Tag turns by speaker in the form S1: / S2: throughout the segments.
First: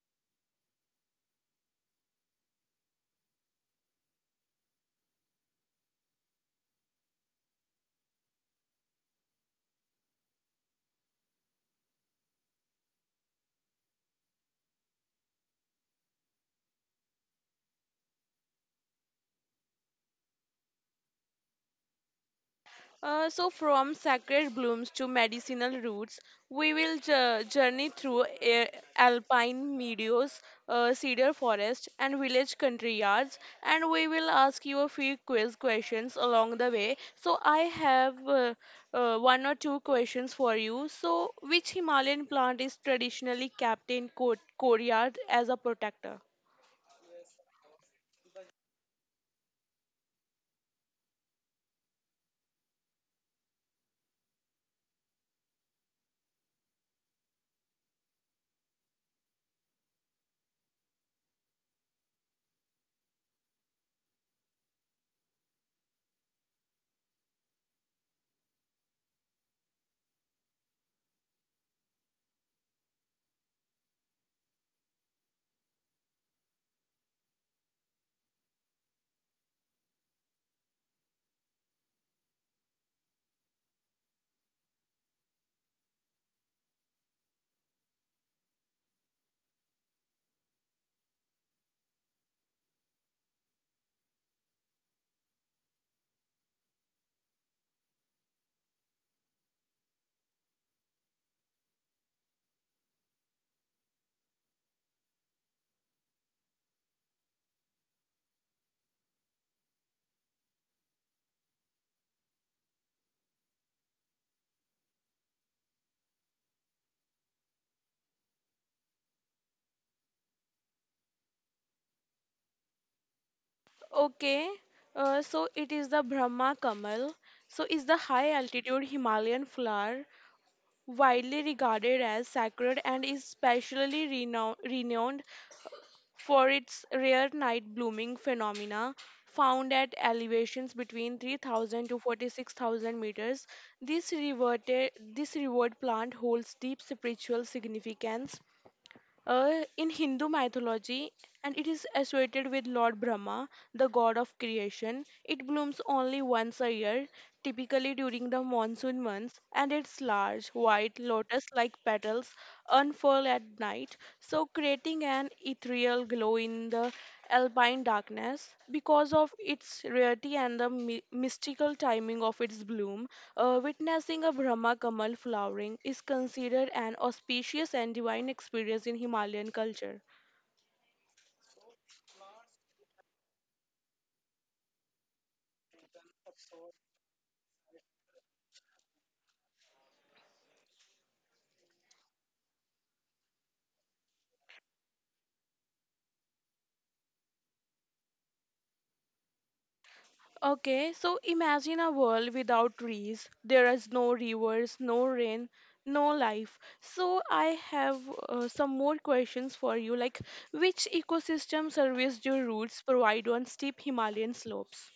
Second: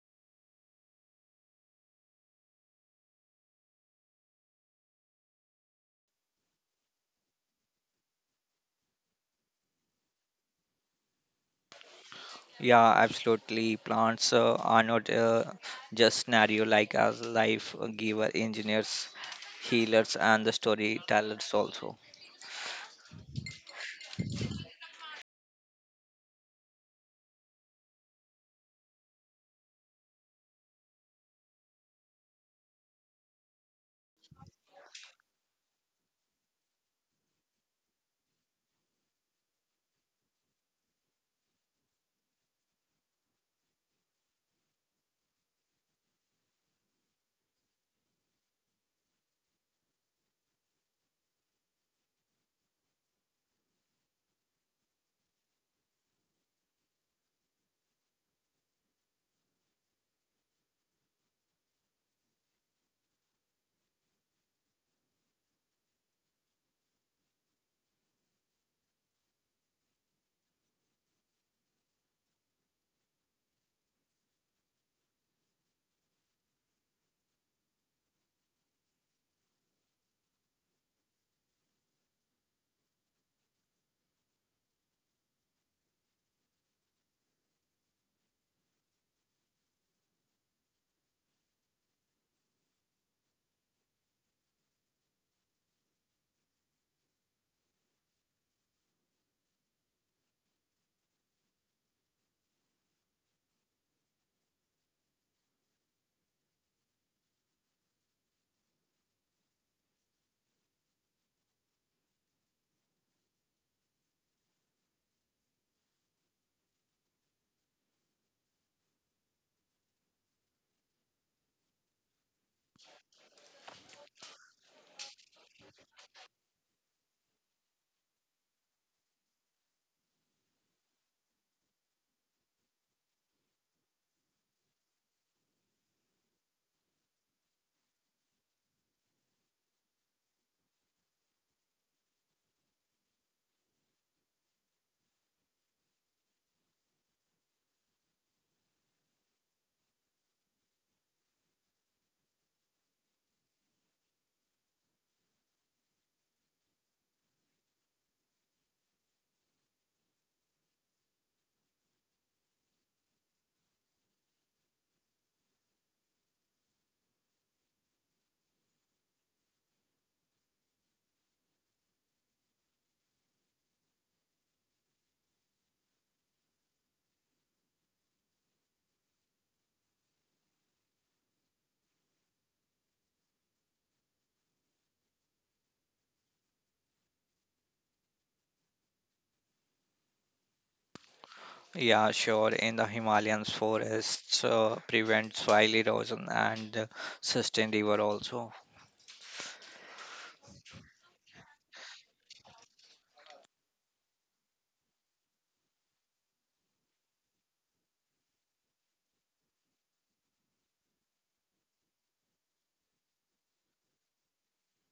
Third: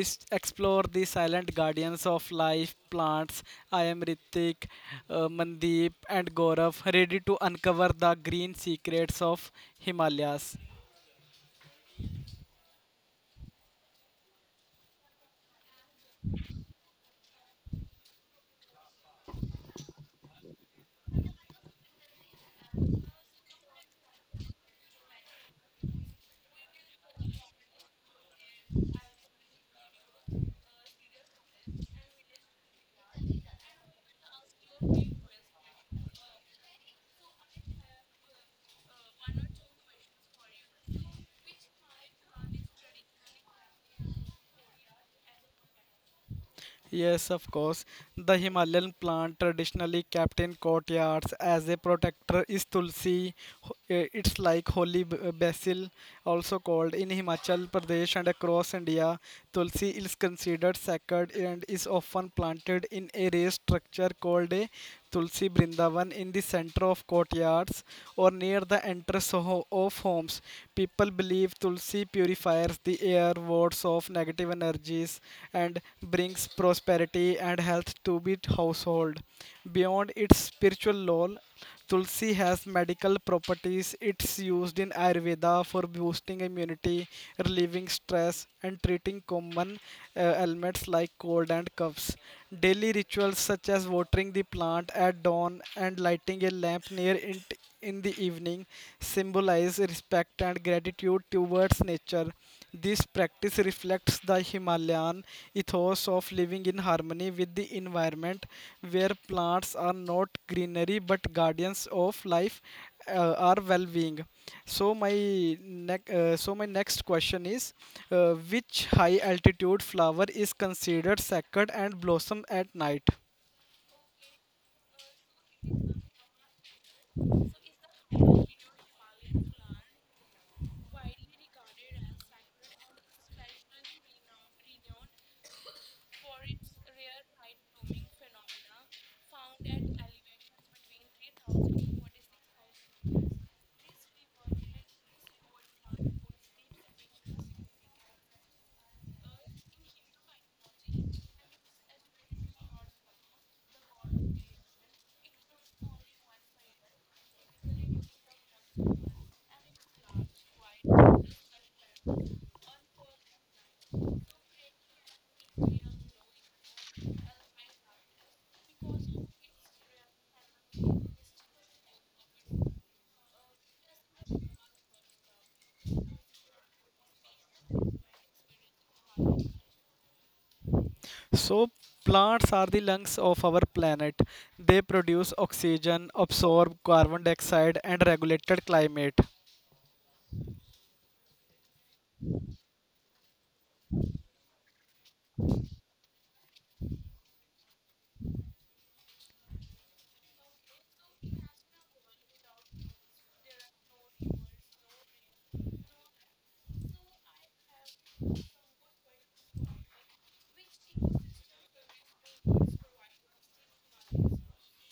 S1: explore the silent guardians of life, plants. I am Ritik, Mandeep, and Gaurav, ready to uncover the green secrets of Himalayas.
S2: Yeah, absolutely. Plants are not just scenario like as life giver, engineers, healers, and the storytellers also.
S3: From sacred blooms to medicinal roots, we will journey through a- alpine meadows, cedar forest, and village country yards, and we will ask you a few quiz questions along the way. So, I have one or two questions for you. So, which Himalayan plant is traditionally kept in courtyard as a protector?
S1: Yes, of course. The Himalayan plant, traditionally kept in courtyards as a protector, is tulsi. It's like holy basil, also called in Himachal Pradesh and across India. Tulsi is considered sacred and is often planted in a raised structure called a Tulsi Brindavan in the center of courtyards or near the entrance of homes. People believe Tulsi purifies the air, wards off negative energies, and brings prosperity and health to the household. Beyond its spiritual role, Tulsi has medical properties. It's used in Ayurveda for boosting immunity, relieving stress, and treating common ailments like cold and coughs. Daily rituals such as watering the plant at dawn and lighting a lamp near it in the evening symbolize respect and gratitude towards nature. This practice reflects the Himalayan ethos of living in harmony with the environment, where plants are not greenery but guardians of life, our well-being. So my next question is, which high altitude flower is considered sacred and blossom at night?
S3: Okay, so it is the Brahma Kamal. So is the high altitude Himalayan flower widely regarded as sacred and is specially renowned for its rare night blooming phenomena found at elevations between 3000 to 46,000 meters. This revered plant holds deep spiritual significance in Hindu mythology, and it is associated with Lord Brahma, the god of creation. It blooms only once a year, typically during the monsoon months, and its large, white, lotus like petals unfurl at night, so creating an ethereal glow in the alpine darkness, because of its rarity and the mystical timing of its bloom, witnessing a Brahma Kamal flowering is considered an auspicious and divine experience in Himalayan culture.
S1: So, plants are the lungs of our planet. They produce oxygen, absorb carbon dioxide, and regulate climate.
S2: Yeah, sure. In the Himalayas, forests prevent soil erosion and sustain river also.
S3: Okay, so imagine a world without trees. There is no rivers, no rain, no life. So I have some more questions for you, like which ecosystem service do roots provide on steep Himalayan slopes?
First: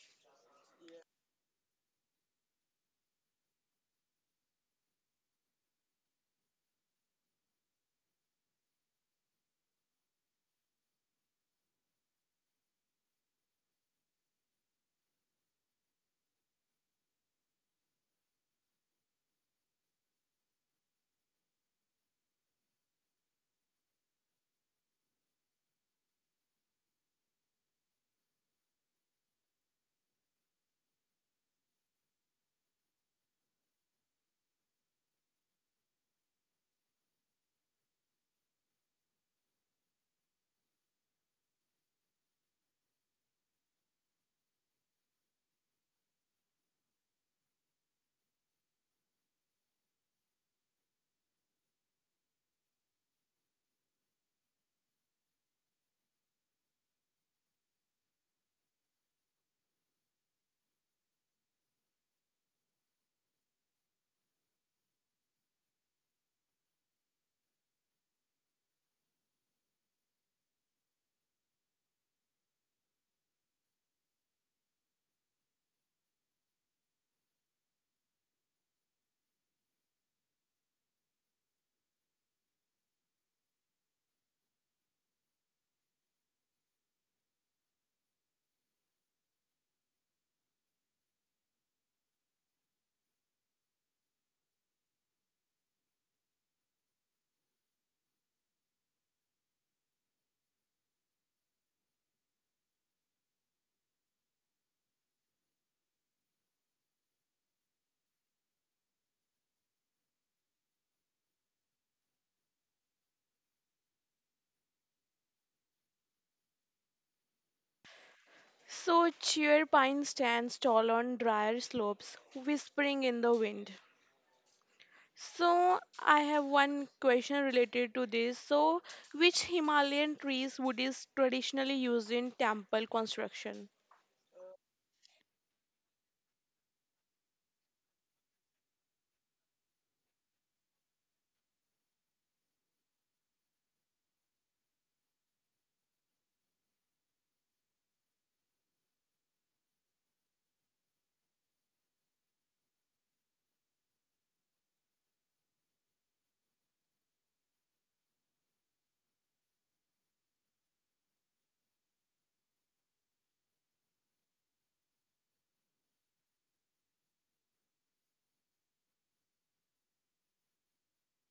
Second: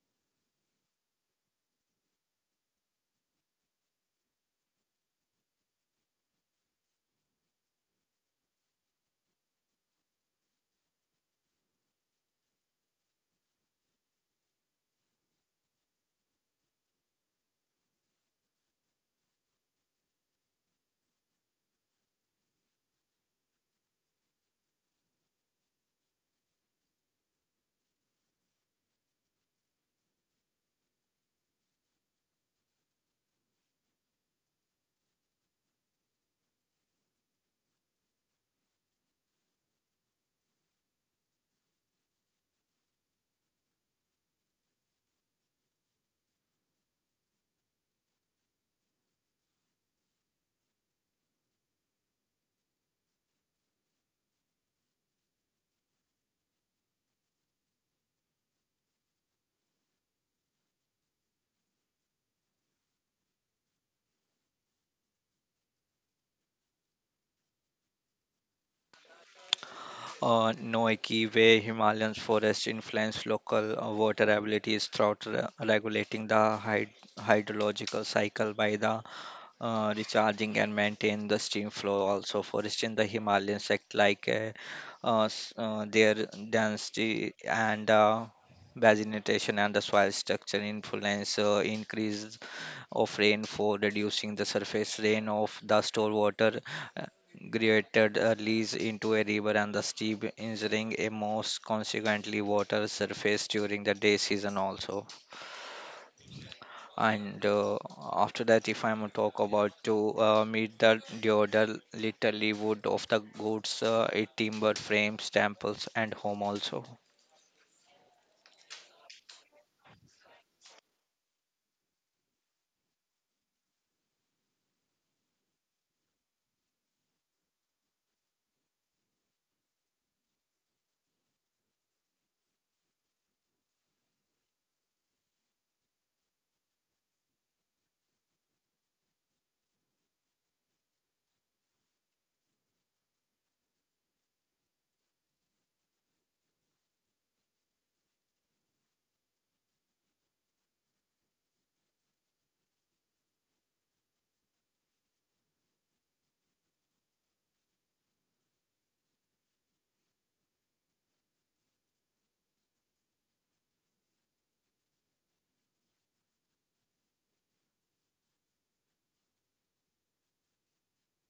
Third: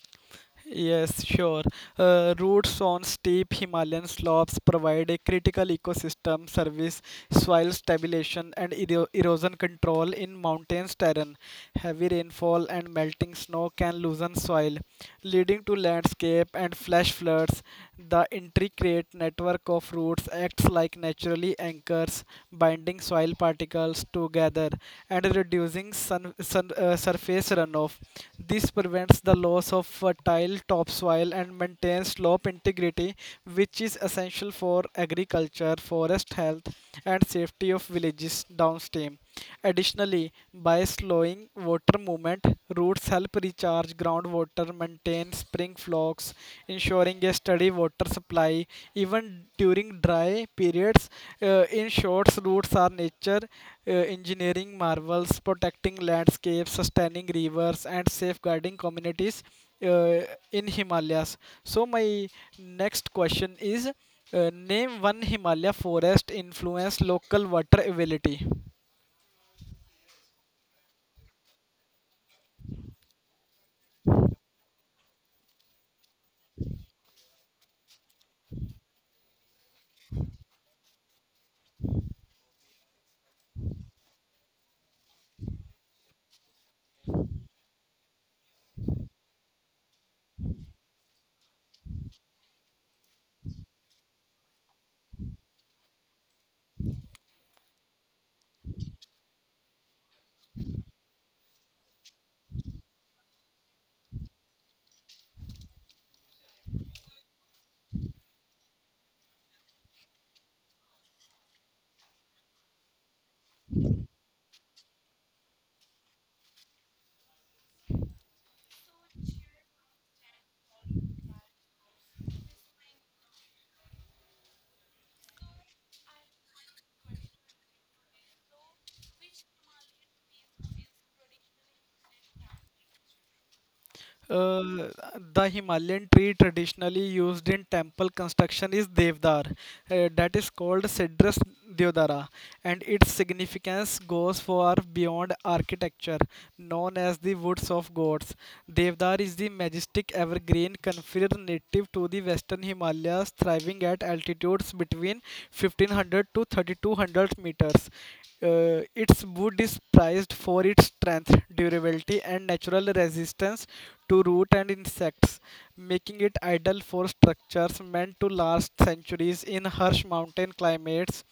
S1: Yes, sure. Roots on steep Himalayan slopes provide a critical ecosystem service, soil stabilization, and erosion control in mountainous terrain. Heavy rainfall and melting snow can loosen soil, leading to landscape and flash floods. The intricate network of roots acts like naturally anchors, binding soil particles together and reducing surface runoff. This prevents the loss of fertile topsoil and maintains slope integrity, which is essential for agriculture, forest health, and safety of villages downstream. Additionally, by slowing water movement, roots help recharge groundwater, maintain spring flocks, ensuring a steady water supply fly even during dry periods. In short, roots are nature engineering marvels, protecting landscapes, sustaining rivers, and safeguarding communities uh, in Himalayas. So, my next question is Name one Himalaya forest influence local water availability.
S2: No key way Himalayan forests influence local water abilities throughout regulating the hydrological cycle by the recharging and maintain the stream flow also. For instance, the Himalayan sect like their density and vegetation and the soil structure influence increase of rain for reducing the surface rain of the stored water uh, created a lease into a river and the steep injuring a most consequently water surface during the day season also. And After that, if I'm talk about to meet the deodal, literally wood of the goods, it timber frames, temples, and home also.
S3: So cheer pine stands tall on drier slopes, whispering in the wind. So I have one question related to this. So which Himalayan trees wood is traditionally used in temple construction?
S1: Uh, the Himalayan tree traditionally used in temple construction is Devdar, that is called Cedrus deodara, and its significance goes far beyond architecture, known as the woods of gods. Devdar is the majestic evergreen conifer native to the western Himalayas, thriving at altitudes between 1500 to 3200 meters. Its wood is prized for its strength, durability, and natural resistance to root and insects, making it ideal for structures meant to last centuries in harsh mountain climates.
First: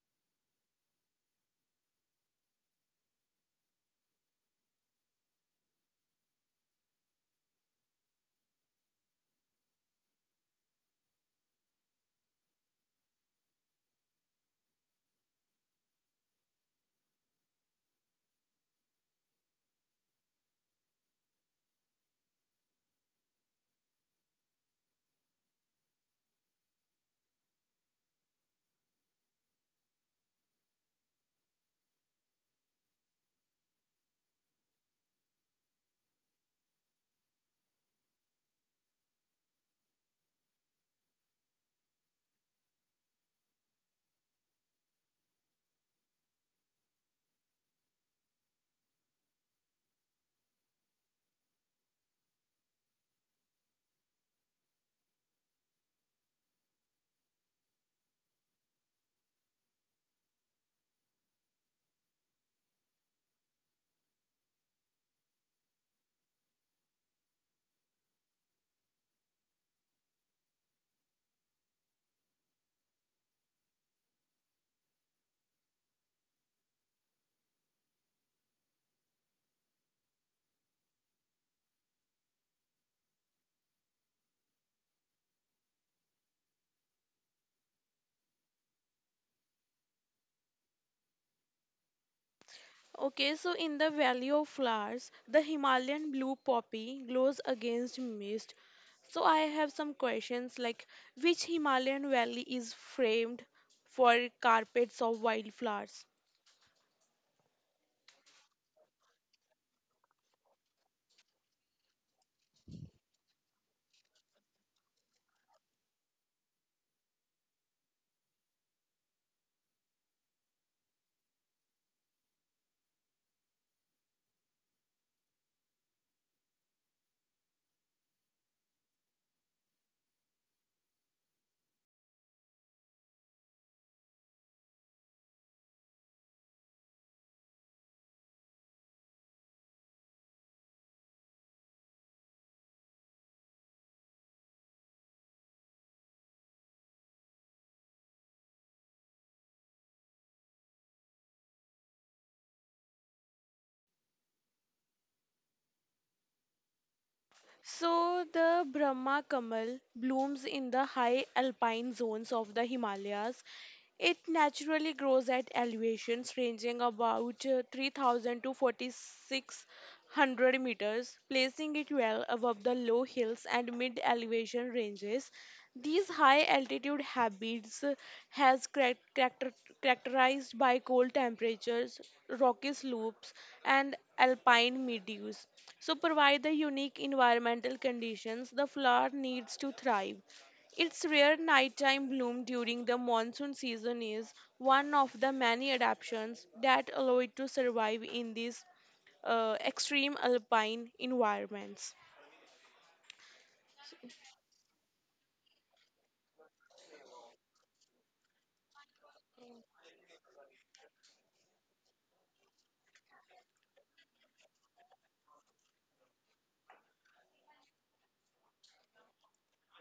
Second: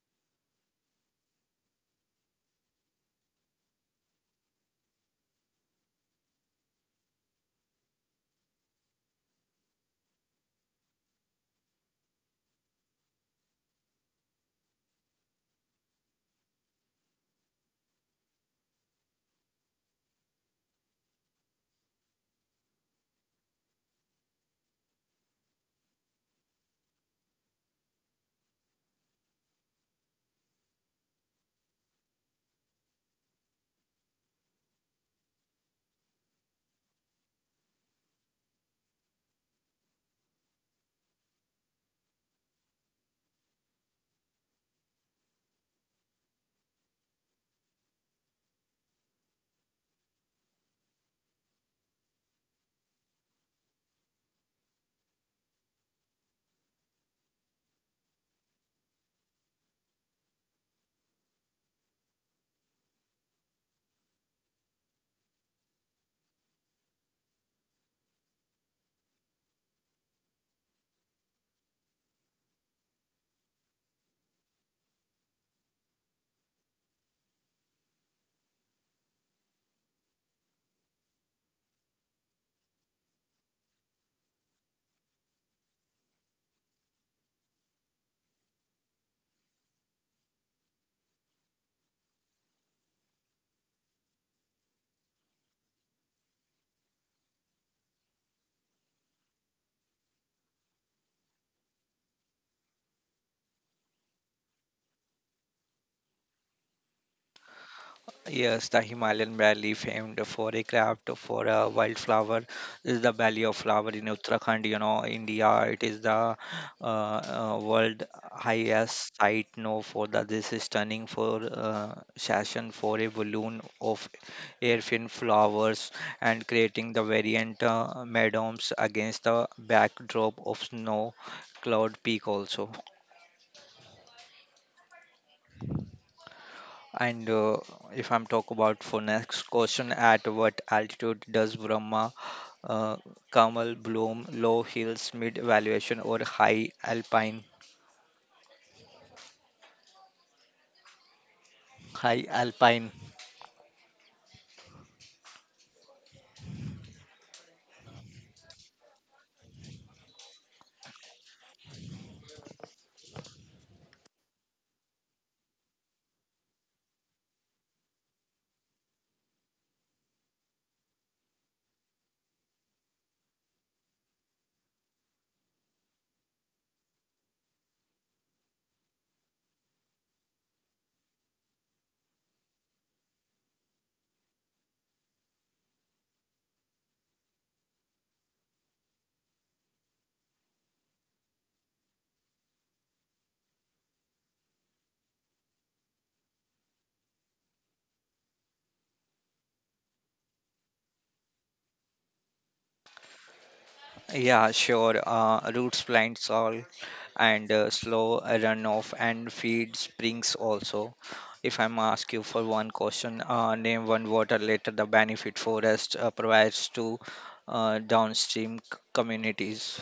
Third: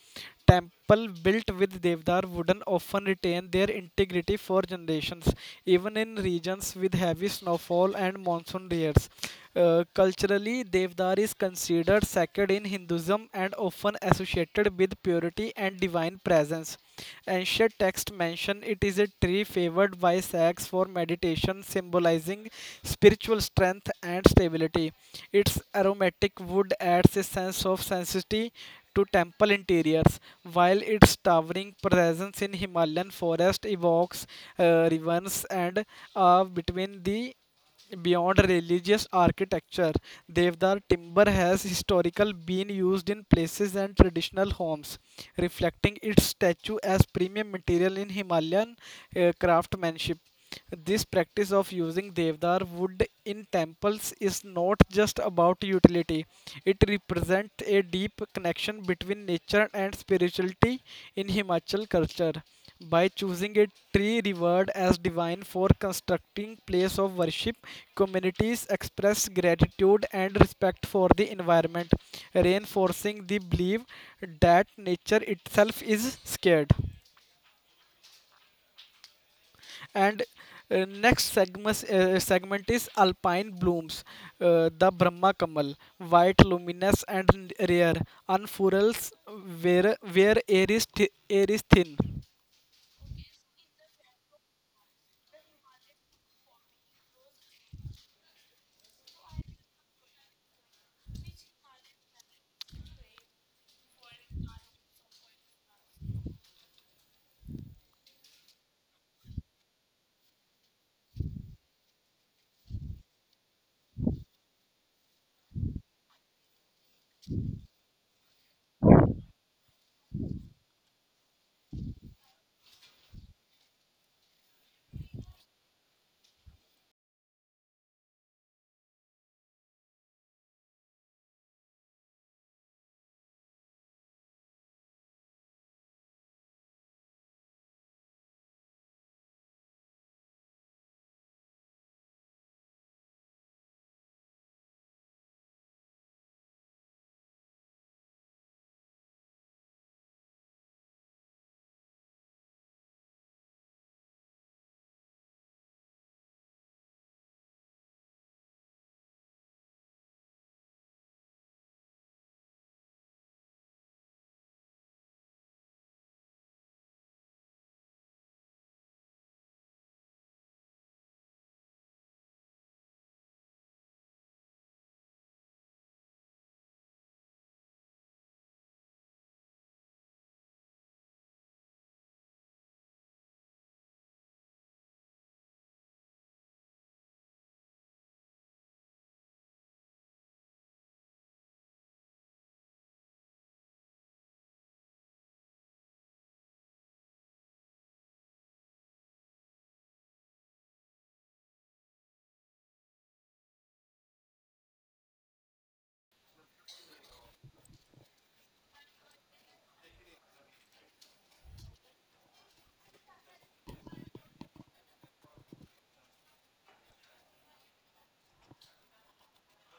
S1: Temple built with Devdar wooden often retain their integrity for generations, even in regions with heavy snowfall and monsoon years. Culturally, Devdar is considered sacred in Hinduism and often associated with purity and divine presence. Ancient texts mention it is a tree favored by sages for meditation, symbolizing spiritual strength and stability. Its aromatic wood adds a sense of sanctity to temple interiors, while its towering presence in Himalayan forest evokes reverence and awe between the Beyond religious architecture, Devdar timber has historically been used in places and traditional homes, reflecting its statue as premium material in Himalayan craftsmanship. This practice of using Devdar wood in temples is not just about utility, it represents a deep connection between nature and spirituality in Himachal culture by choosing a tree revered as divine for constructing place of worship communities express gratitude and respect for the environment reinforcing the belief that nature itself is scared and next segment, segment is alpine blooms the brahma kamal white luminous and rare unfurls where air is, air is thin.
S3: Okay, so in the Valley of Flowers, the Himalayan blue poppy glows against mist. So I have some questions like which Himalayan valley is framed for carpets of wildflowers?
S2: Yes, the Himalayan Valley, famed for a craft for a wildflower, is the Valley of Flower in Uttarakhand, you know, India. It is the world highest site known for the this is stunning for session for a balloon of airfin flowers, and creating the variant meadows against the backdrop of snow cloud peak also. And If I'm talk about for next question, at what altitude does Brahma uh, camel bloom? Low hills, mid valuation, or high alpine? High alpine.
S3: So the Brahma Kamal blooms in the high alpine zones of the Himalayas. It naturally grows at elevations ranging about 3000 to 4600 meters, placing it well above the low hills and mid elevation ranges. These high altitude habits has characterized by cold temperatures, rocky slopes, and alpine meadows. So, provide the unique environmental conditions the flower needs to thrive. Its rare nighttime bloom during the monsoon season is one of the many adaptations that allow it to survive in these extreme alpine environments.
S2: Yeah, sure. Roots, plant, all and slow runoff and feed springs also. If I'm ask you for one question, name one water later the benefit forest provides to downstream communities.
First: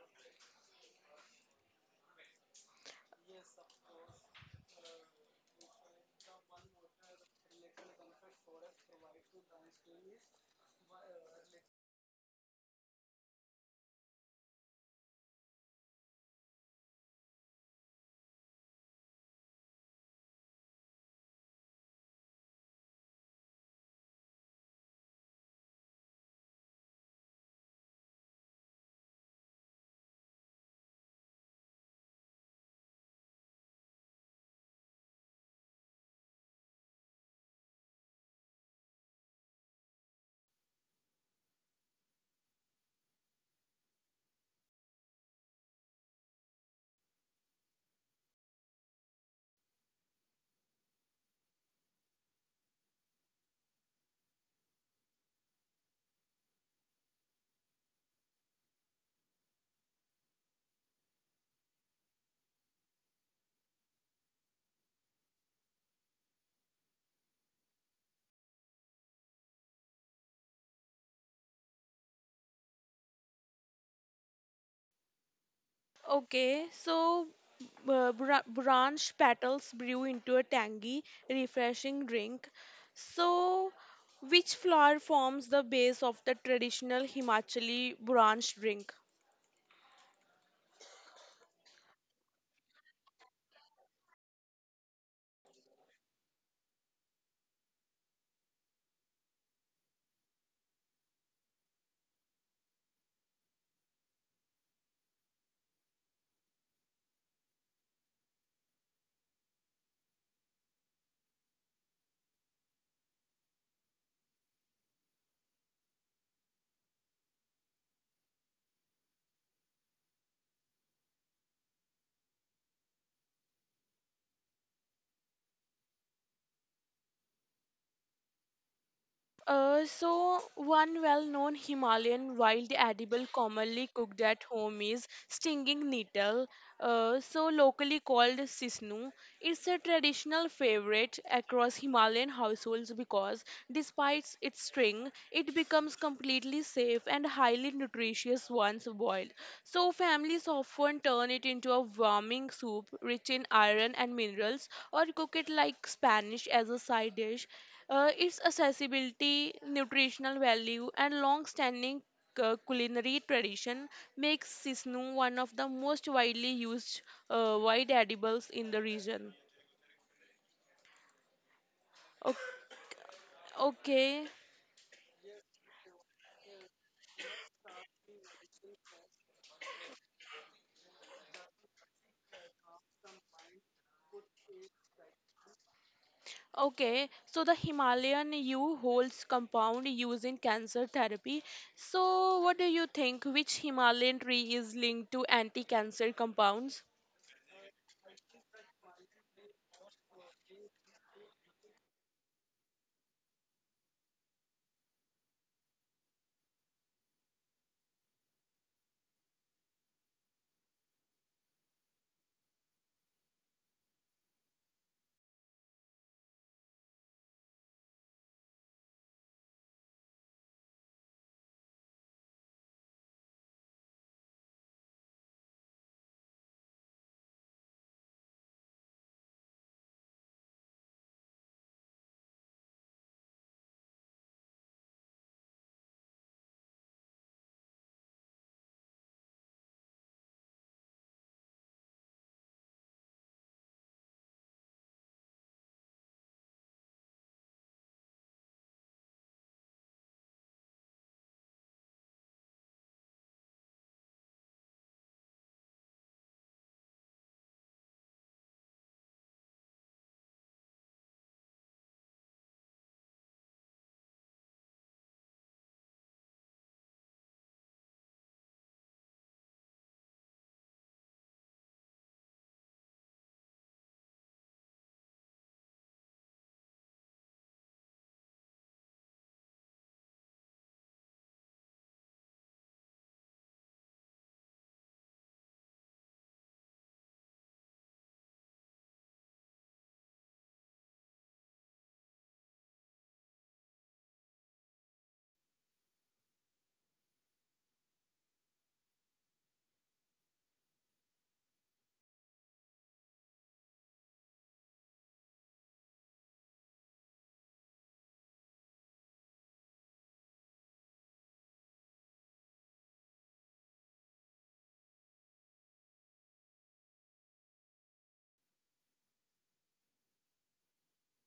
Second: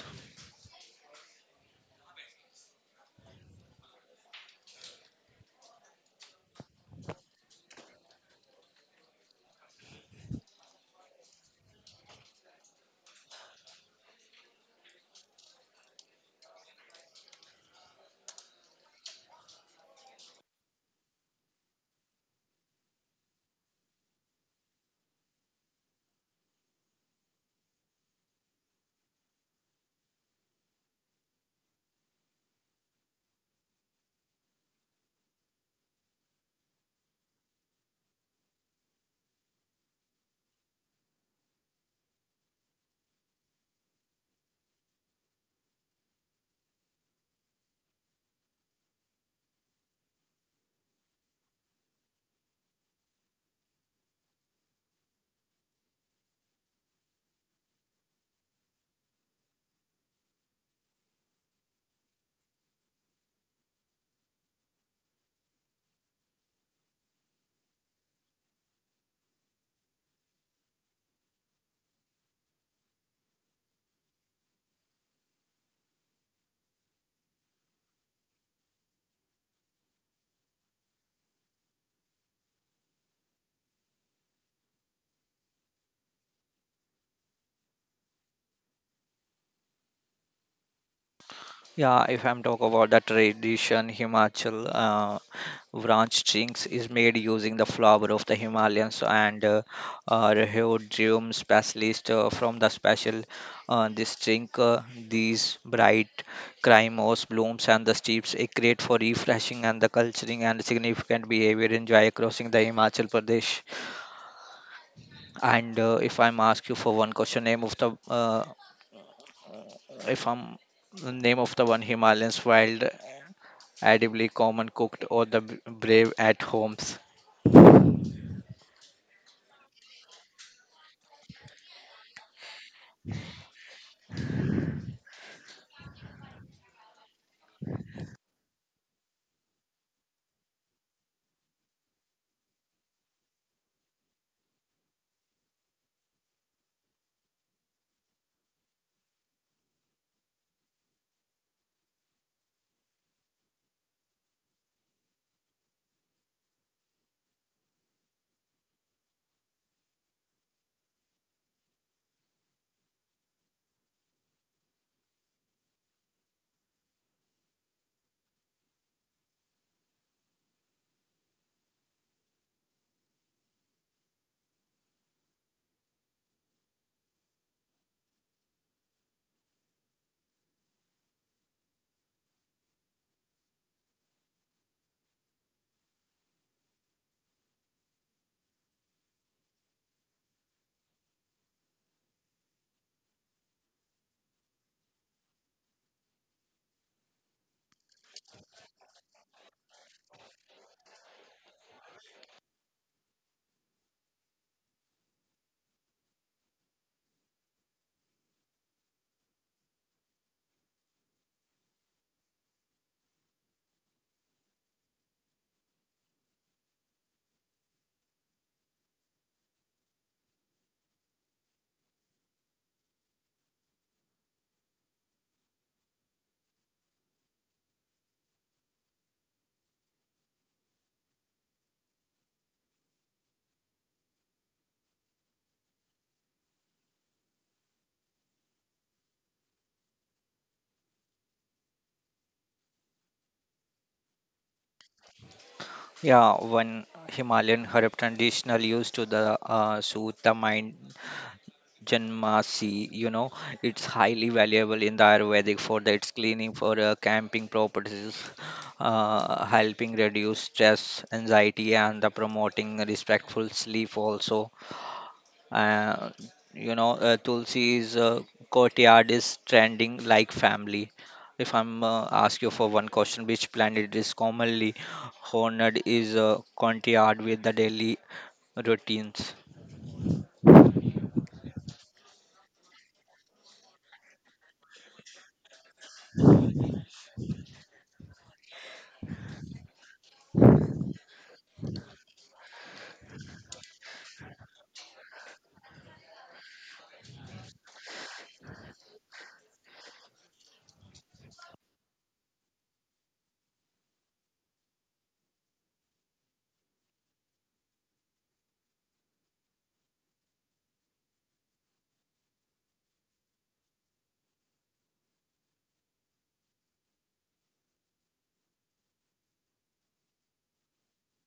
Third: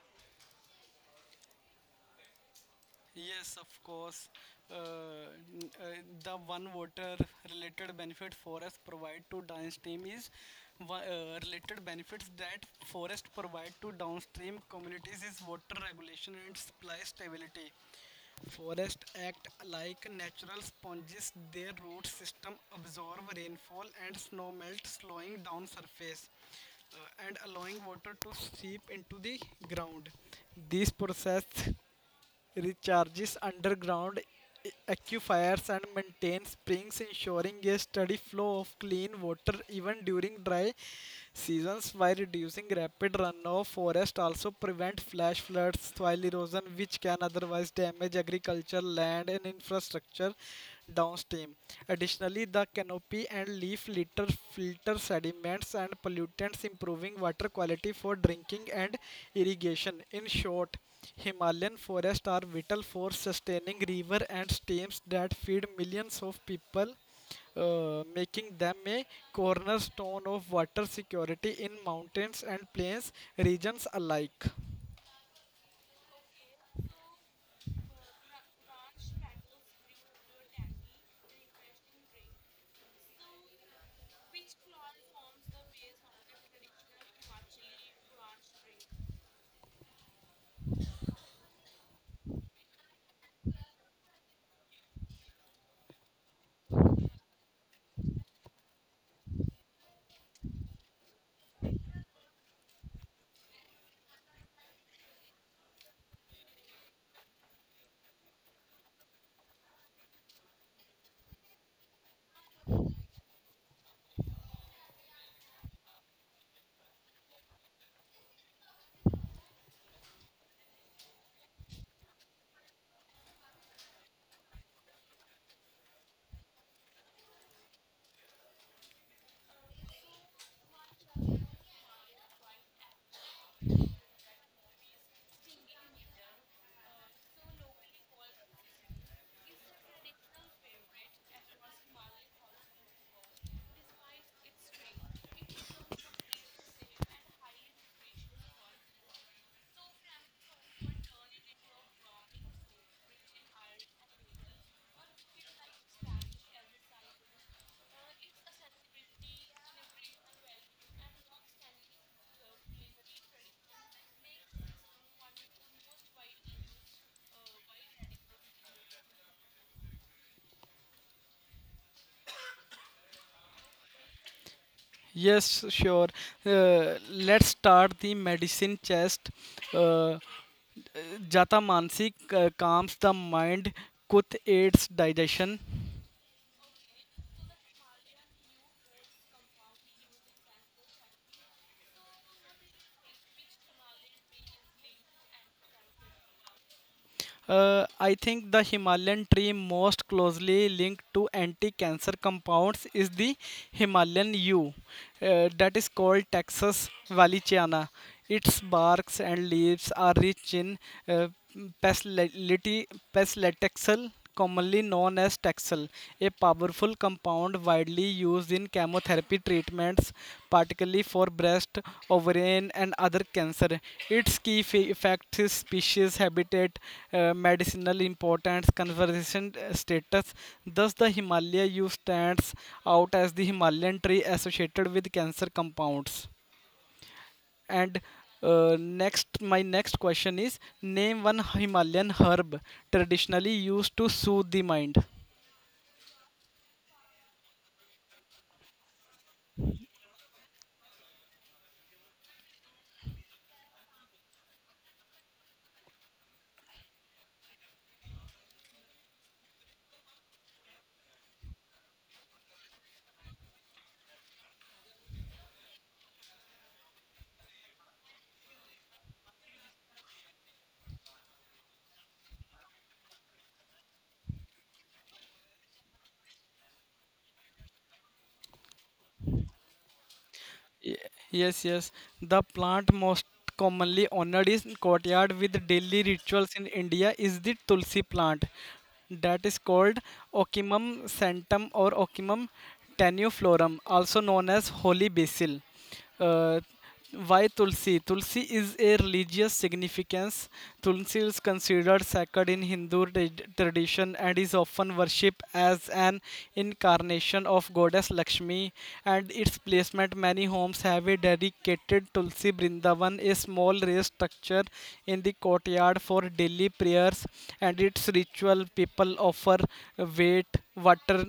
S1: Yes, of course. Uh, the one water related benefit forest provide to downstream is related benefits that forest provide to downstream communities is water regulation and supply stability. Forest act like natural sponges. Their root system absorb rainfall and snow melt, slowing down surface and allowing water to seep into the ground. This process recharges underground aquifers and maintains springs, ensuring a steady flow of clean water even during dry seasons by reducing rapid runoff. Forests also prevent flash floods, soil erosion, which can otherwise damage agriculture, land, and infrastructure downstream. Additionally, the canopy and leaf litter filter sediments and pollutants, improving water quality for drinking and irrigation. In short, Himalayan forests are vital for sustaining river and streams that feed millions of people, making them a cornerstone of water security in mountains and plains regions alike.
S3: Okay, so branch petals brew into a tangy, refreshing drink. So, which flower forms the base of the traditional Himachali branch drink?
S2: Yeah, if I'm talking about the tradition, Himachal branch drinks is made using the flower of the Himalayas and rhodium specialist from the special this drink. These bright crimos, blooms, and the steeps are great for refreshing and the culturing and significant behavior enjoy crossing the Himachal Pradesh. And If I'm ask you for one question, name of the if I'm name of the one Himalayas wild edible common cooked or the brave at homes.
S3: One well known Himalayan wild edible commonly cooked at home is stinging nettle, so locally called sisnu. It's a traditional favorite across Himalayan households because, despite its sting, it becomes completely safe and highly nutritious once boiled. So families often turn it into a warming soup rich in iron and minerals or cook it like Spanish as a side dish. Its accessibility, nutritional value and long-standing culinary tradition makes sisnu one of the most widely used wide edibles in the region. O- okay.
S1: Yes, sure. Let's start the medicine chest. Uh, Jata Mansi calms the mind, Kuth aids digestion.
S3: Okay, so the Himalayan yew holds compound used in cancer therapy. So, what do you think? Which Himalayan tree is linked to anti-cancer compounds?
S1: I think the Himalayan tree most closely linked to anti-cancer compounds is the Himalayan yew, that is called Texas Valenciana. Its barks and leaves are rich in uh, pacilitexal commonly known as Taxol, a powerful compound widely used in chemotherapy treatments, particularly for breast, ovarian, and other cancer. Its key effects is species, habitat, medicinal importance, conservation status. Thus, the Himalaya yew stands out as the Himalayan tree associated with cancer compounds. And my next question is: Name one Himalayan herb traditionally used to soothe the mind.
S2: Yeah, one Himalayan herb traditional used to the soothe the mind Janmasi, you know, it's highly valuable in the Ayurvedic for the, its cleaning for camping properties, helping reduce stress, anxiety, and the promoting respectful sleep also. Uh, you know, Tulsi's courtyard is trending like family. If I'm ask you for one question, which planet is commonly honored is courtyard with the daily routines.
S1: Ye- Yes, yes. The plant most commonly honored in courtyard with daily rituals in India is the tulsi plant. That is called Ocimum santum or Ocimum tanuflorum, also known as holy basil. Uh, why Tulsi? Tulsi is a religious significance. Tulsi is considered sacred in Hindu tradition and is often worshipped as an incarnation of goddess Lakshmi. And its placement, many homes have a dedicated Tulsi Brindavan, a small raised structure in the courtyard for daily prayers and its ritual. People offer wheat, water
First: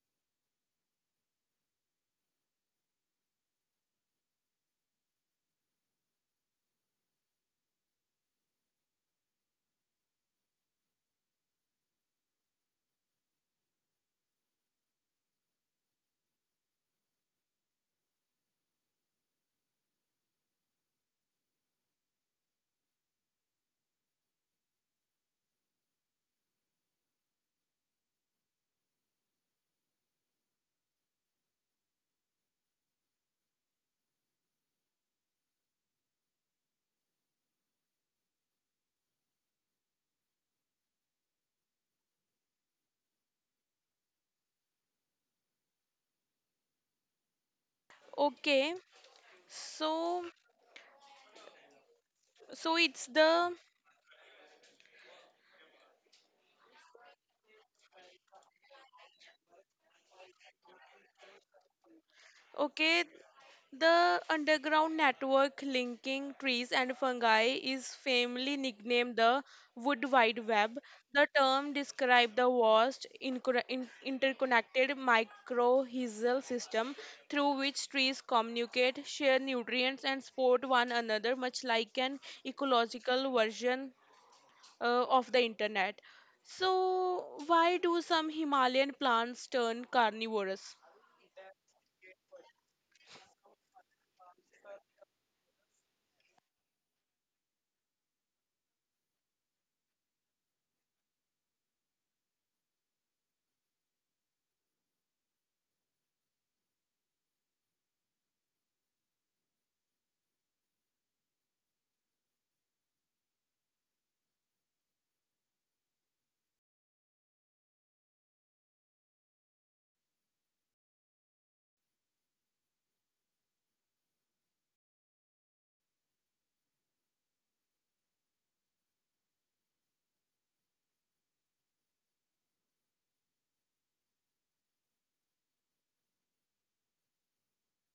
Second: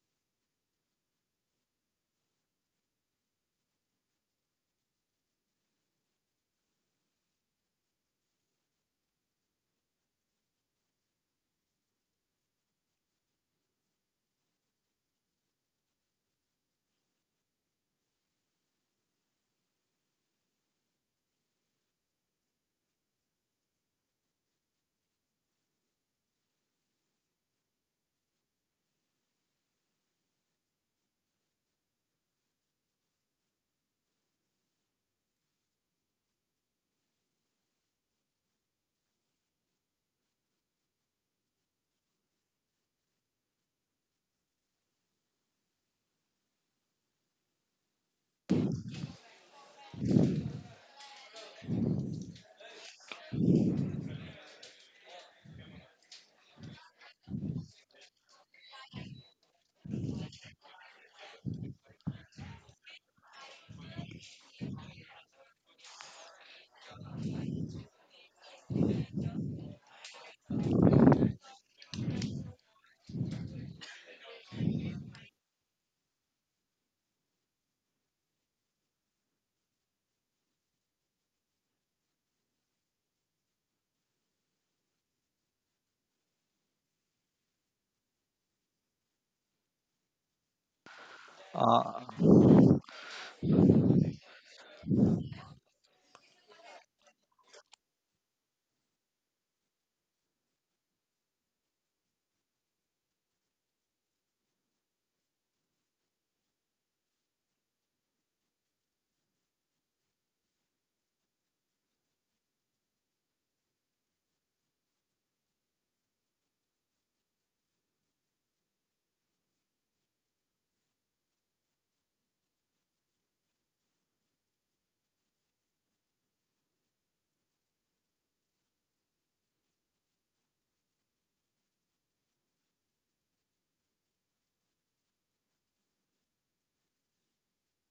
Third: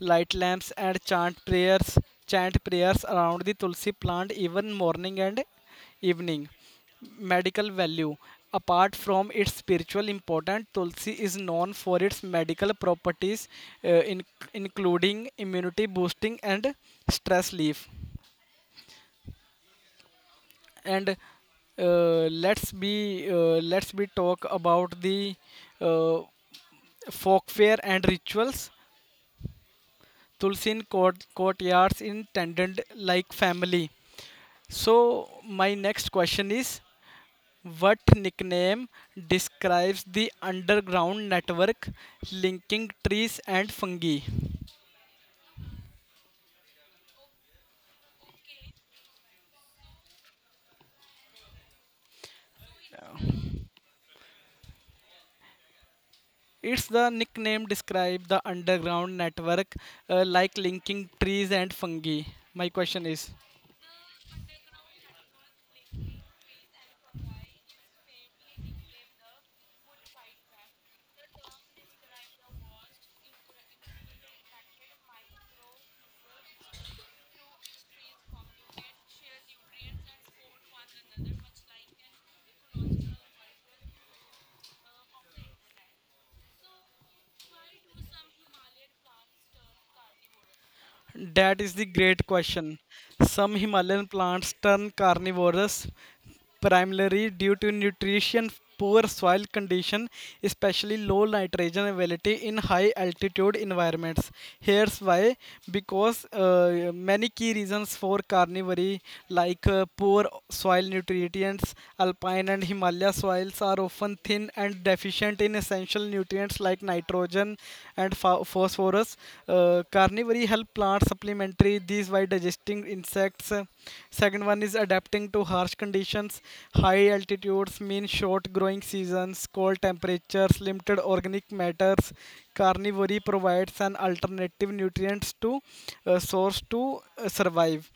S1: light lamps and chant prayers around the tulsi plant even morning and evening medical value apart from its spiritual importance tulsi is known for its medical properties uh, in, including immunity boosting and stress relief and uh, let's be let's be talk about the uh, folk fair and rituals Tulsin courtyards in tendant like family. So my next question is what nickname describes the underground network linking trees and fungi?
S3: Okay, so so it's the
S1: It's the nickname describe the underground network linking trees and fungi. My
S3: okay.
S1: question is
S3: The underground network linking trees and fungi is famously nicknamed the Wood Wide Web. The term describes the vast interconnected mycorrhizal system through which trees communicate, share nutrients, and support one another, much like an ecological version of the internet. So, why do some Himalayan plants turn carnivorous?
S1: That is the great
S2: Uh,
S1: question. Some Himalayan plants turn carnivorous primarily due to nutrition poor soil condition, especially low nitrogen availability in high altitude environments. Here's why: because many key reasons for carnivory, poor soil nutrients, alpine and Himalaya soils are often thin and deficient in essential nutrients like nitrogen, and phosphorus. Carnivory help plants supplementary these by digesting insects. Second one is adapting to harsh conditions. High altitudes mean short growing seasons, cold temperatures, limited organic matters. Carnivory provides an alternative nutrients to source to survive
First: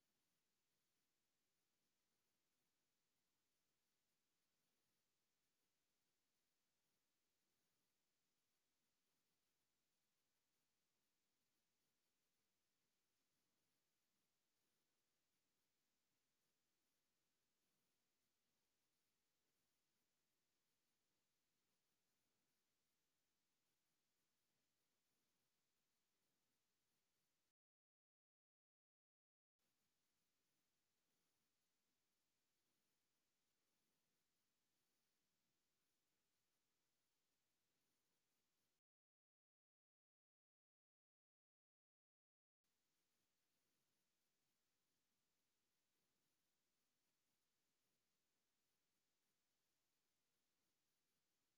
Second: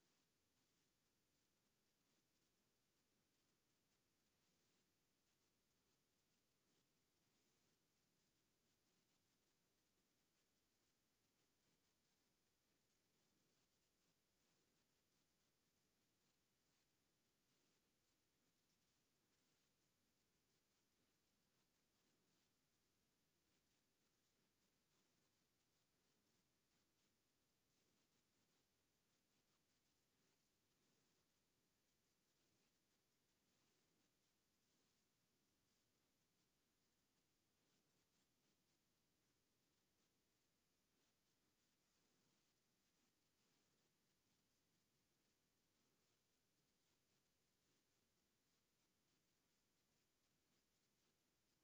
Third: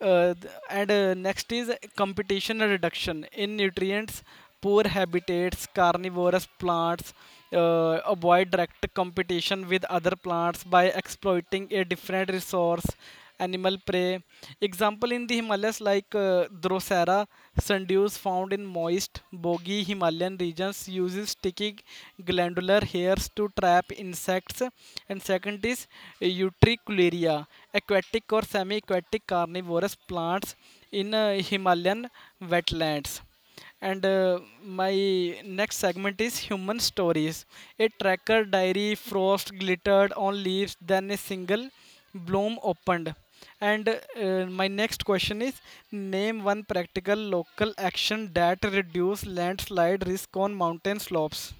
S1: th- and next is competition reduction in nutrients poor habitats, carnivorous plants, avoid direct competition with other plants by exploiting a different resource, animal prey. Example in the Himalayas Drosera sundews found in moist, boggy Himalayan regions uses sticky glandular hairs to trap insects. And second is Utricularia, aquatic or semi-aquatic carnivorous plants in Himalayan wetlands and my next segment is human stories. A tracker diary, frost glittered on leaves, then a single bloom opened. And my next question is Name one practical local action that reduce landslide risk on mountain slopes.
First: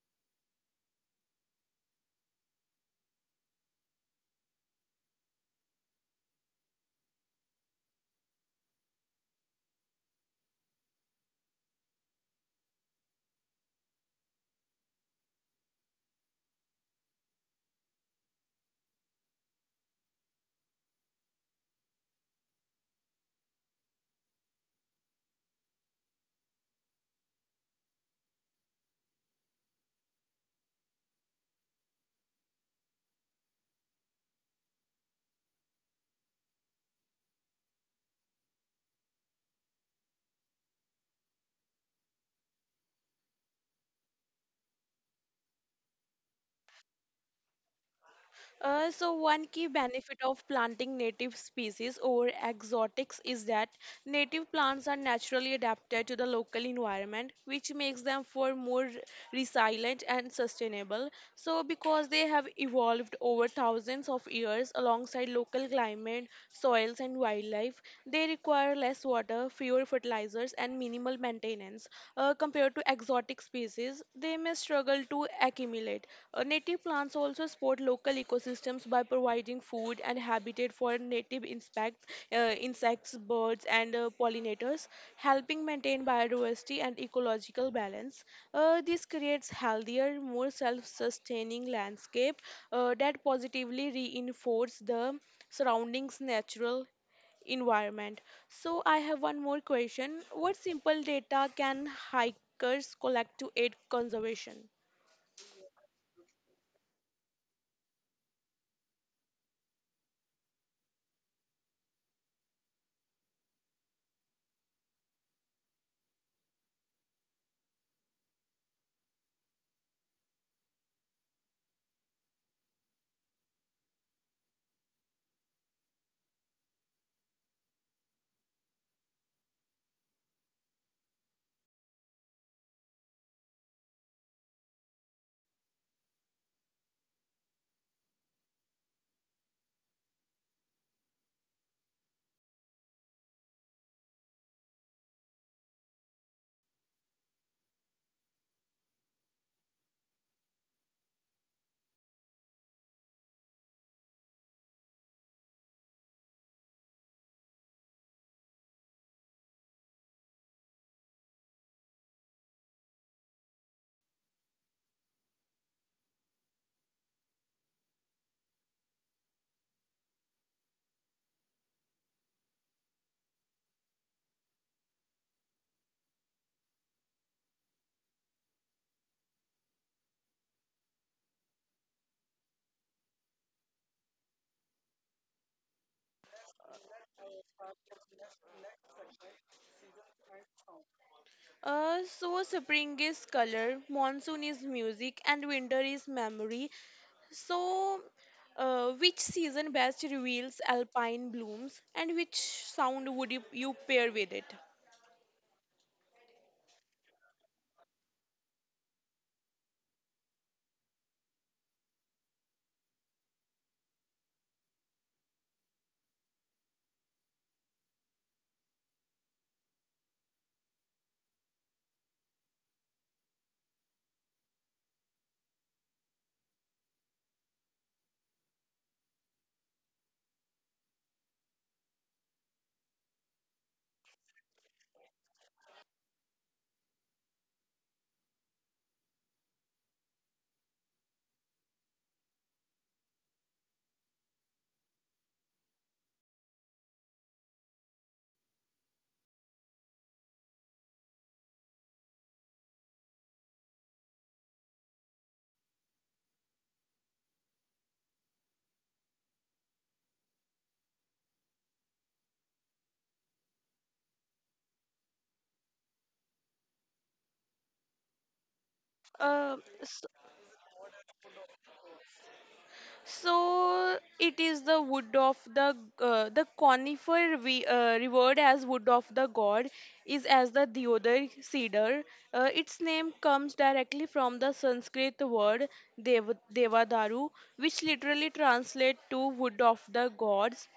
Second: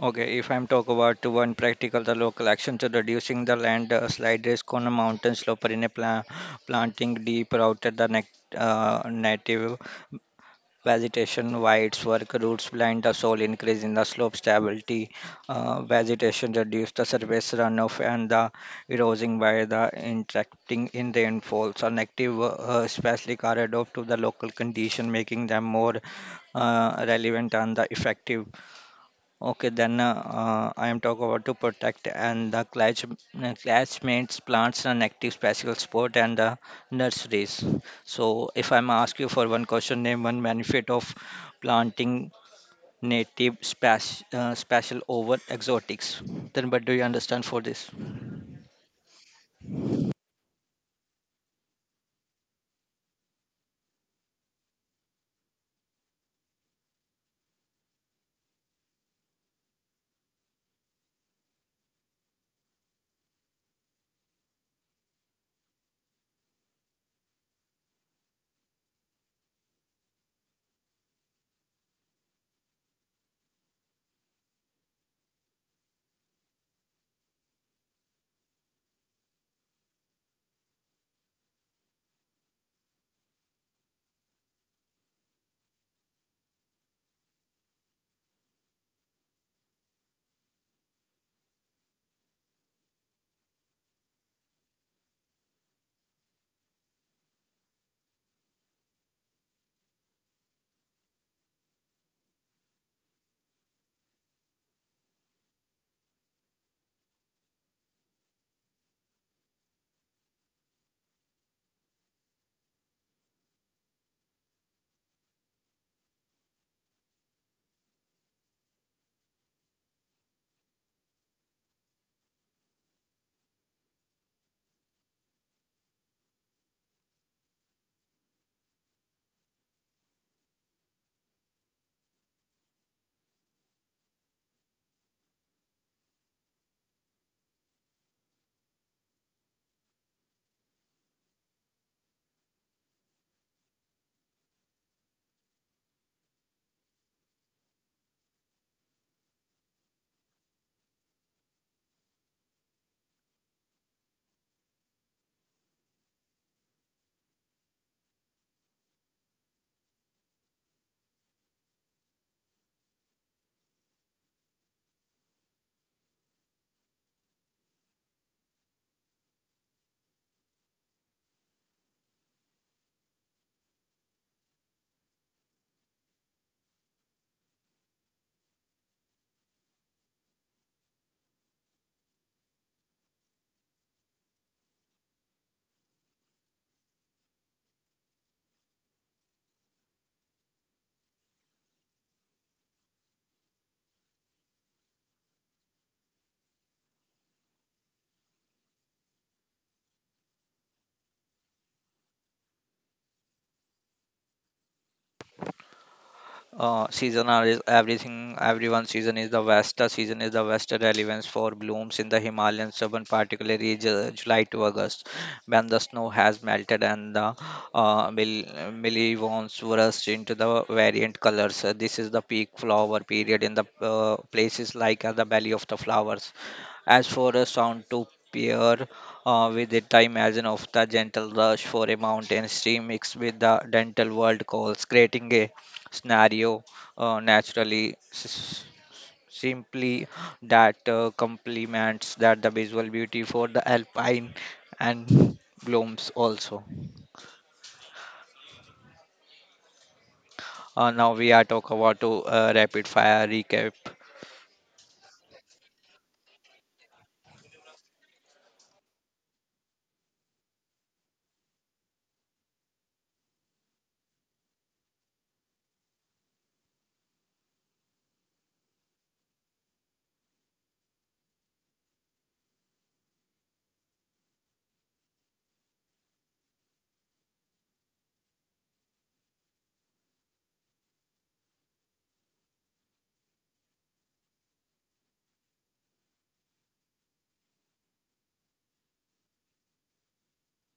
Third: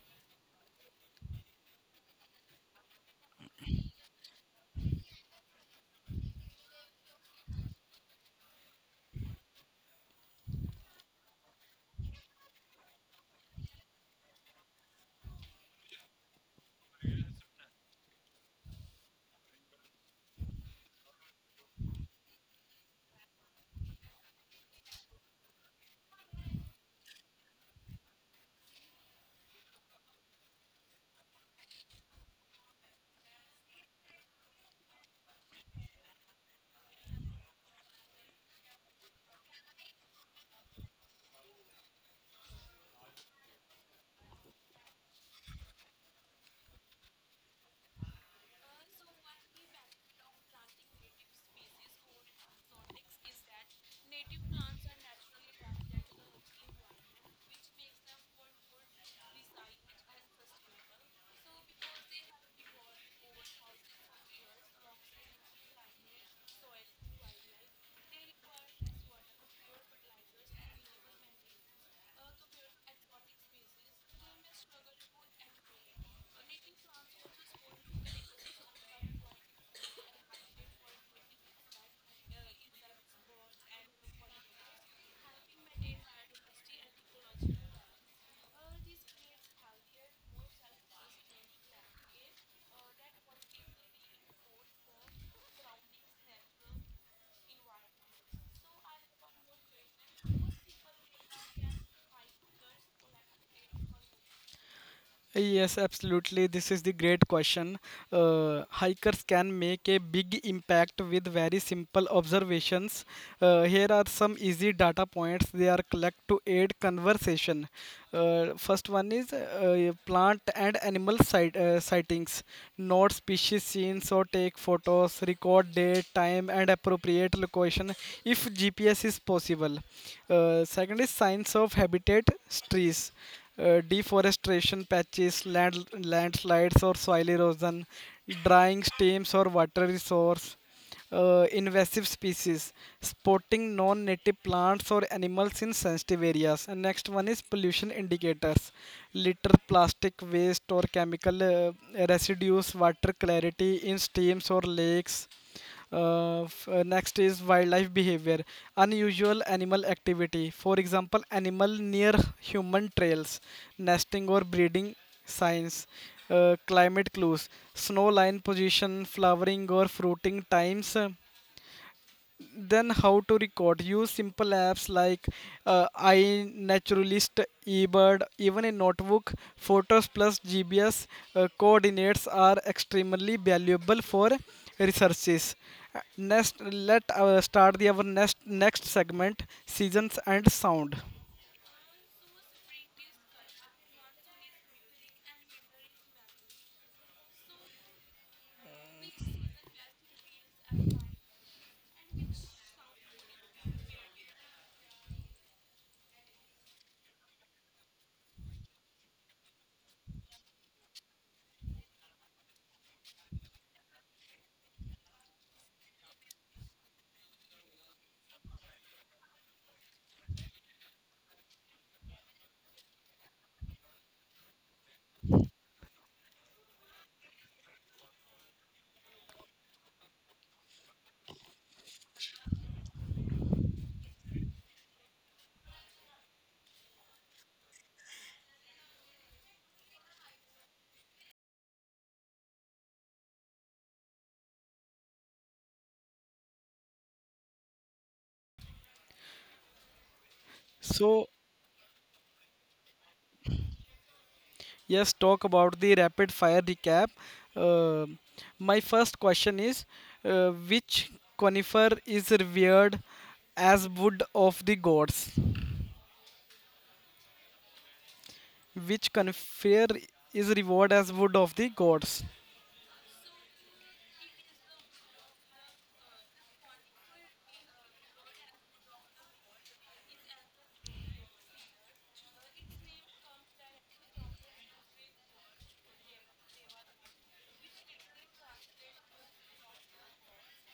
S2: Okay, if I'm talk about one practical, the local action to reducing the land slide risk on a mountain slope or in a planting deep routed the native vegetation. Why its work roots blind the soil increase in the slope stability. Vegetation reduce the surface runoff and the erosion by the interacting in rainfalls. So, negative especially correlated to the local condition, making them more relevant and the effective. Okay, then I am talking about to protect and the clash, classmates, plants, and active special sport and the nurseries. So, if I'm ask you for one question, name one benefit of planting native spas special over exotics. Then, what do you understand for this?
S3: So one key benefit of planting native species over exotics is that native plants are naturally adapted to the local environment, which makes them for more resilient and sustainable. So because they have evolved over thousands of years alongside local climate, soils and wildlife, they require less water, fewer fertilizers and minimal maintenance. Compared to exotic species, they may struggle to accumulate. Native plants also support local ecosystems by providing food and habitat for insects, birds, and pollinators, helping maintain biodiversity and ecological balance. This creates healthier, more self-sustaining landscape that positively reinforce the surroundings' natural environment. So I have one more question: what simple data can hikers collect to aid conservation?
S1: Yes, absolutely. This is the great question. Hikers can make a big impact with very simple observations. Here are some easy data points they are collect to aid conversation. First one is plant and animal sightings. Note species seen, so take photos, record date, time, and appropriate location if GPS is possible. Second is signs of habitat trees deforestation landslides or soil erosion, drying streams or water resource, invasive species, spotting non-native plants or animals in sensitive areas. And next one is pollution indicators, litter, plastic waste or chemical residues, water clarity in streams or lakes next is wildlife behavior, unusual animal activity. For example, animal near human trails, nesting or breeding signs, climate clues, snow line position, flowering or fruiting times, then how to record use simple apps like iNaturalist eBird even a notebook photos plus GBS coordinates are extremely valuable for researches. Uh, next let start the our next segment seasons and sound
S3: So spring is color, monsoon is music, and winter is memory. So, which season best reveals alpine blooms, and which sound would you pair with it?
S2: Season are is everything. Everyone season is the Vesta. Season is the Vesta relevance for blooms in the Himalayan southern, particularly July to August, when the snow has melted and the uh, mill- millivons burst into the variant colors. This is the peak flower period in the places like the belly of the flowers. As for a sound to pair with it, I imagine of the gentle rush for a mountain stream mixed with the dental world calls, creating a scenario uh, naturally s- simply that complements that the visual beauty for the alpine and blooms also. Now
S1: so
S2: we are talk about to rapid fire recap.
S1: Yes, talk about the rapid fire recap. Uh, my first question is which conifer is revered as wood of the gods? Which conifer
S3: S
S1: is revered as wood of the gods?
S3: So it is the wood of the conifer we revered as wood of the god is as the deodar cedar. Its name comes directly from the Sanskrit word devadaru, which literally translates to wood of the gods.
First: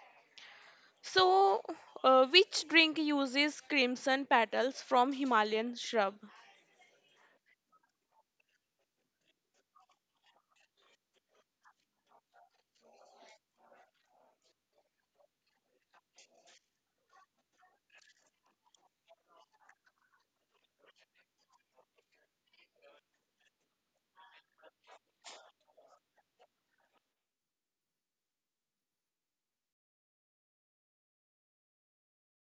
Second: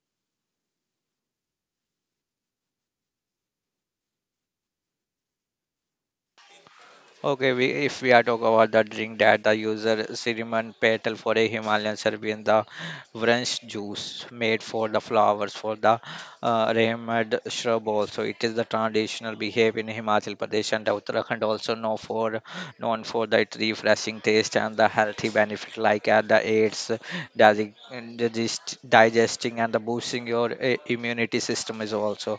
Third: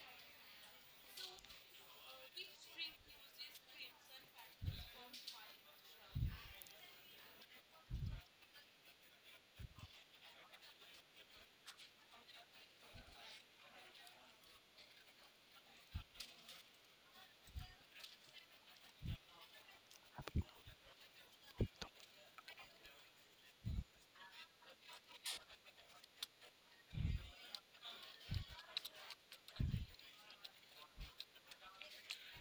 S3: So, which drink uses crimson petals from Himalayan shrub?
S2: Okay, we, if we are talking about the drink that the user cinnamon petal for a Himalayan Serbian, the wrench juice made for the flowers for the Rehmad shrub also. It is the traditional behavior in Himachal Pradesh and Uttarakhand, also known for the its refreshing taste and the healthy benefit like the aids digesting and the boosting your immunity system is also.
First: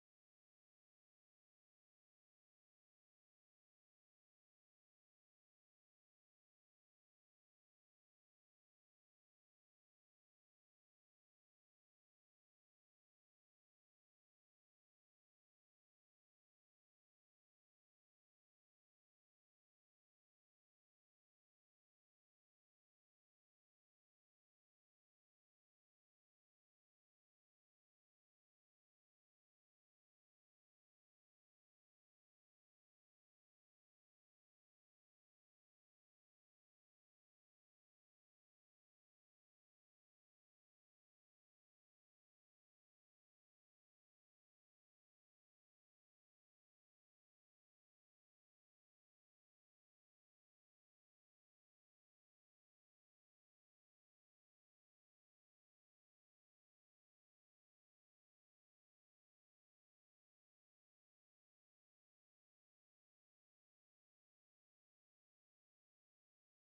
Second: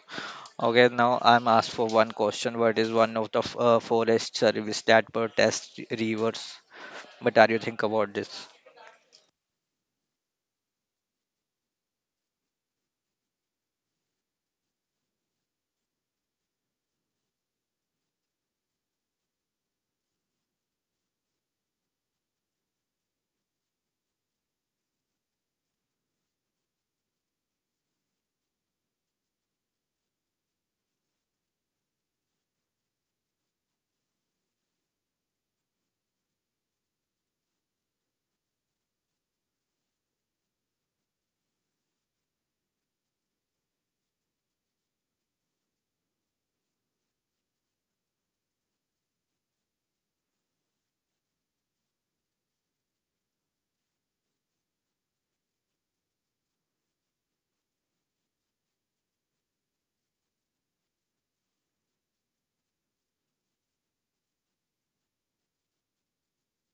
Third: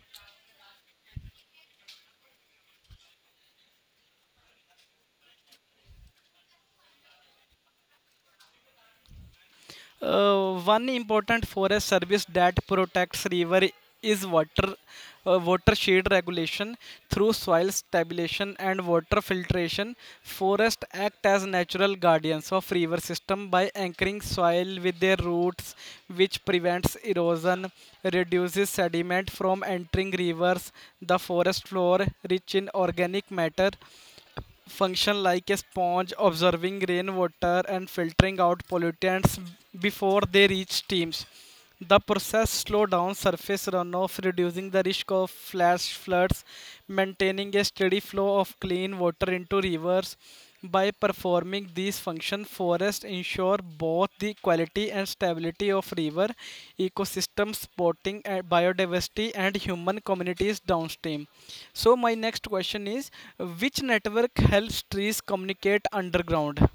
S2: Okay, now I'm asked for one question. What is one of the forest service that protest rivers? What are you think about this?
S1: One important forest service that protects river is water watershed regulation through soil stabilization and water filtration. Forests act as natural guardians of river system by anchoring soil with their roots, which prevents erosion, reduces sediment from entering rivers. The forest floor, rich in organic matter, function like a sponge observing rainwater and filtering out pollutants before they reach streams. The process slows down surface runoff, reducing the risk of flash floods, maintaining a steady flow of clean water into rivers. By performing these functions, forests ensure both the quality and stability of river ecosystems, supporting biodiversity and human communities downstream. So, my next question is which network helps trees communicate underground?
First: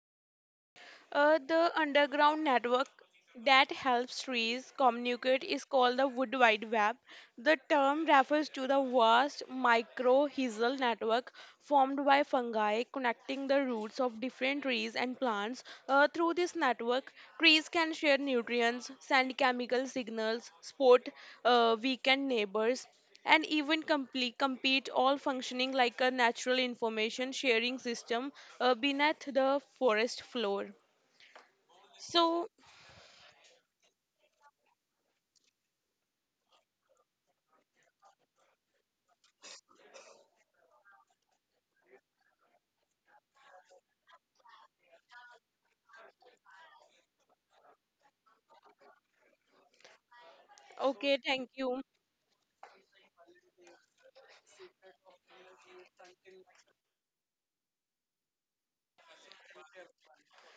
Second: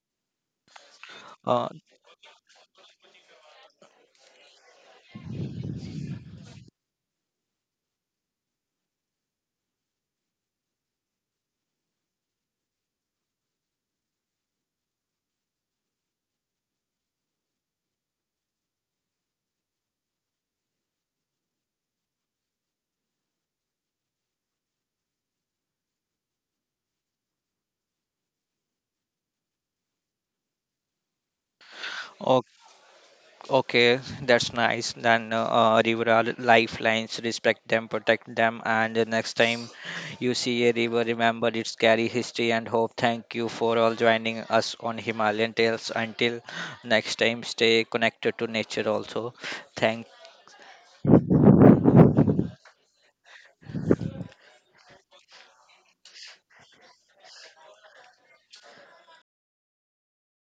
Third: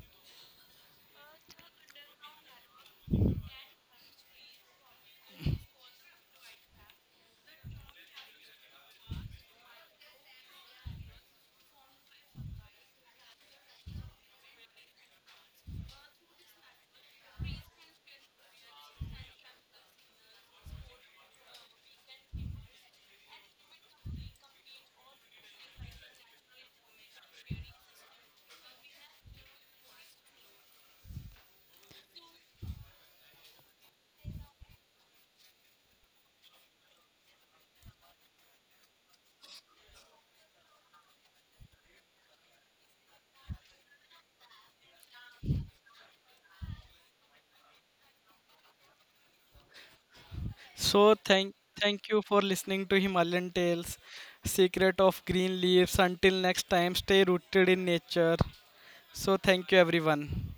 S2: Uh,
S3: The underground network that helps trees communicate is called the Wood Wide Web. The term refers to the vast mycorrhizal network formed by fungi connecting the roots of different trees and plants. Through this network, trees can share nutrients, send chemical signals, support weakened neighbors, and even compete all functioning like a natural information sharing system beneath the forest floor.
S2: o-
S3: So,
S2: okay, that's nice. Then river are lifelines. Respect them, protect them, and the next time you see a river, remember its carry history and hope. Thank you for all joining us on Himalayan Tales. Until next time, stay connected to nature. Also, thank
S1: So,
S3: okay, thank
S1: thank,
S3: you.
S1: thank you for listening to Himalayan Tales, Secret of Green Leaves. Until next time, stay rooted in nature. So, thank you, everyone.